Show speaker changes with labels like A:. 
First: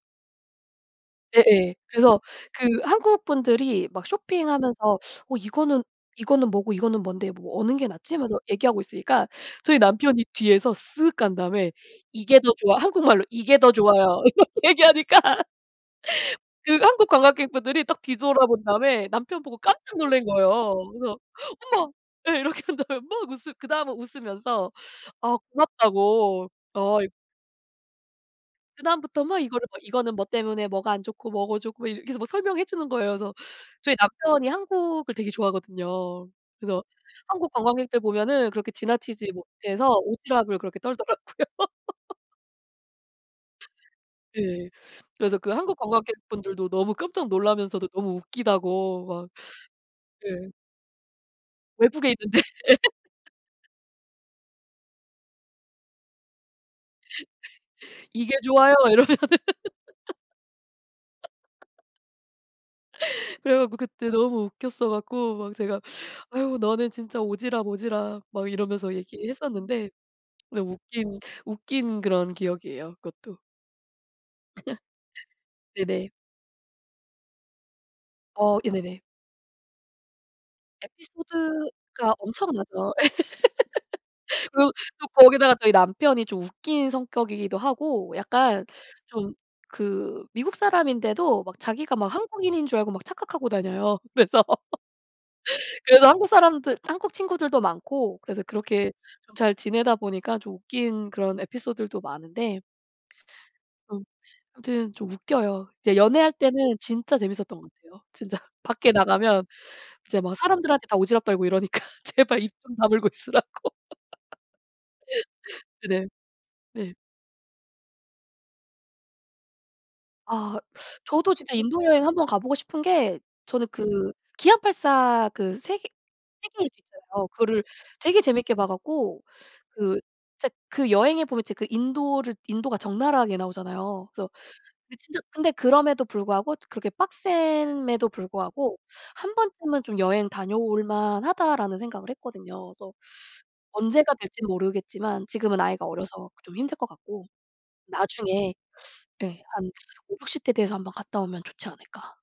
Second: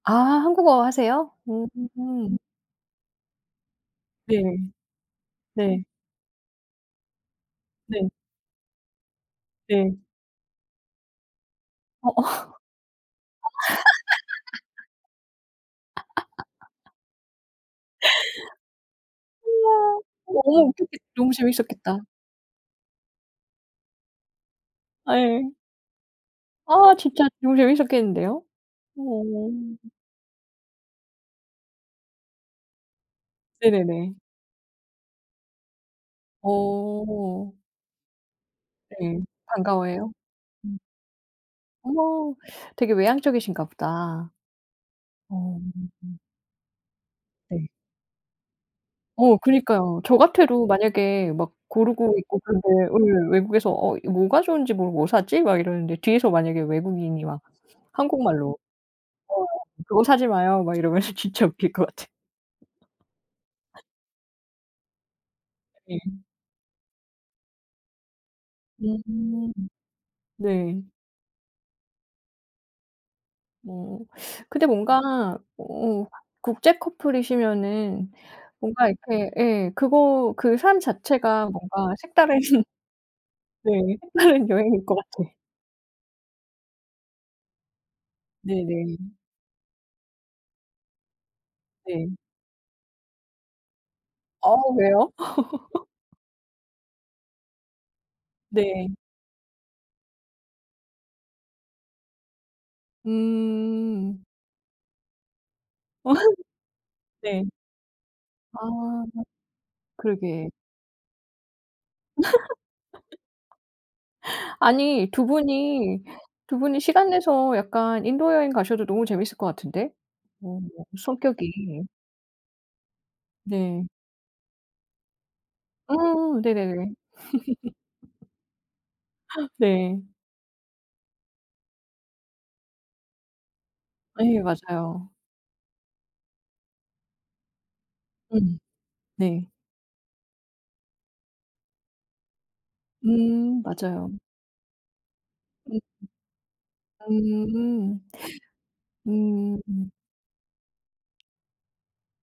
A: 아 한국어 하세요?
B: 예예. 그래서
A: 음.
B: 그 한국 분들이 막
A: 네.
B: 쇼핑하면서 어 이거는
A: 네.
B: "이거는 뭐고 이거는 뭔데 뭐 어느 게
A: 네.
B: 낫지?" 하면서 얘기하고 있으니까 저희
A: 네.
B: 남편이 뒤에서 쓱 간 다음에
A: 어.
B: "이게 더 좋아." 한국말로 "이게 더 좋아요." 이렇게 얘기하니까 그 한국 관광객 분들이 딱 뒤돌아본 다음에 남편 보고 깜짝
A: 우와.
B: 놀란
A: 너무
B: 거예요.
A: 웃겼겠
B: 그래서
A: 너무
B: "엄마!"
A: 재밌었겠다.
B: 예. 이렇게 한 다음에 막 웃으 그 다음은 웃으면서 아
A: 아이.
B: 고맙다고.
A: 아
B: 어이
A: 진짜 너무 재밌었겠는데요? 어.
B: 그다음부터 막 이거를 막 이거는 뭐 때문에 뭐가 안 좋고 뭐가 좋고 뭐 이렇게 계속 설명해 주는 거예요. 그래서 저희
A: 네네네.
B: 남편이 한국을 되게 좋아하거든요. 그래서 한국
A: 어.
B: 관광객들 보면은 그렇게
A: 네.
B: 지나치지 못해서
A: 반가워해요?
B: 오지랖을
A: 음.
B: 그렇게 떨더라고요.
A: 어머 되게 외향적이신가 보다.
B: 네. 그래서 그
A: 어.
B: 한국 관광객 분들도 너무 깜짝
A: 네.
B: 놀라면서도 너무 웃기다고 막.
A: 어 그니까요. 저
B: 네.
A: 같아도 만약에 막
B: 외국에
A: 고르고
B: 있는데.
A: 있고
B: 예.
A: 그런데 예. 외국에서 어 이 뭐가 좋은지 모르고 '뭐 사지?' 막 이러는데 뒤에서 만약에 외국인이 막
B: "이게
A: 한국말로
B: 좋아요." 이러면서
A: 어 '그거 사지 마요.' 막 이러면은 진짜 웃길 것 같아.
B: 그래 갖고 그때 너무 웃겼어 갖고 막 제가
A: 예.
B: "아유 너는 진짜 오지랖, 오지랖." 막 이러면서
A: [unintelligible]
B: 얘기했었는데 근데
A: 네.
B: 웃긴 웃긴 그런 기억이에요, 그것도.
A: 뭐 근데 뭔가 어
B: 네네.
A: 국제 커플이시면은
B: 어. 예
A: 뭔가
B: 네네.
A: 이렇게 예. 그거 그 삶 자체가 뭔가
B: 에피소드가
A: 색다른
B: 엄청나죠.
A: 네. 색다른
B: 그리고
A: 여행일 것
B: 그
A: 같아.
B: 거기다가 저희 남편이 좀 웃긴 성격이기도 하고 약간
A: 네네.
B: 좀 그 미국 사람인데도 막 자기가 막
A: 네.
B: 한국인인 줄 알고 막 착각하고 다녀요. 그래서
A: 아 왜요?
B: 그래서 한국 사람들 한국 친구들도 많고 그래서
A: 네.
B: 그렇게 잘 지내다 보니까 좀 웃긴 그런 에피소들도 많은데 음
A: 음.
B: 아무튼 좀 웃겨요. 이제 연애할 때는 진짜
A: 네.
B: 재밌었던 것 같아요 진짜.
A: 아.
B: 밖에 나가면 이제 막
A: 그러게.
B: 사람들한테 다 오지랖 떨고 이러니까 제발 입 좀 다물고 있으라고.
A: 아니 2 분이
B: 네네.
A: 2 분이
B: 네.
A: 시간 내서 약간 인도 여행 가셔도 너무 재밌을 것 같은데.
B: 아
A: 어
B: 저도 진짜 인도
A: 성격이.
B: 여행 한번 가 보고 싶은 게 저는
A: 네.
B: 그 기안84 그 세계
A: 음.
B: 태계일주
A: 네네네.
B: 있잖아요. 그거를 되게 재밌게 봐 갖고 그
A: 네.
B: 진짜 그 여행에 보면 진짜 그 인도를 인도가 적나라하게 나오잖아요. 그래서
A: 예. 맞아요.
B: 진짜 근데 그럼에도 불구하고 그렇게 빡셈에도
A: 음.
B: 불구하고
A: 네.
B: '한번쯤은 좀 여행 다녀올 만하다.'라는 생각을 했거든요. 그래서
A: 음. 맞아요.
B: 언제가 될지는 모르겠지만 지금은 아이가 어려서 좀 힘들 것 같고
A: 음음. 음.
B: 나중에 예
A: 음.
B: 한
A: 음.
B: 5-60 대 돼서 한번 갔다 오면 좋지 않을까?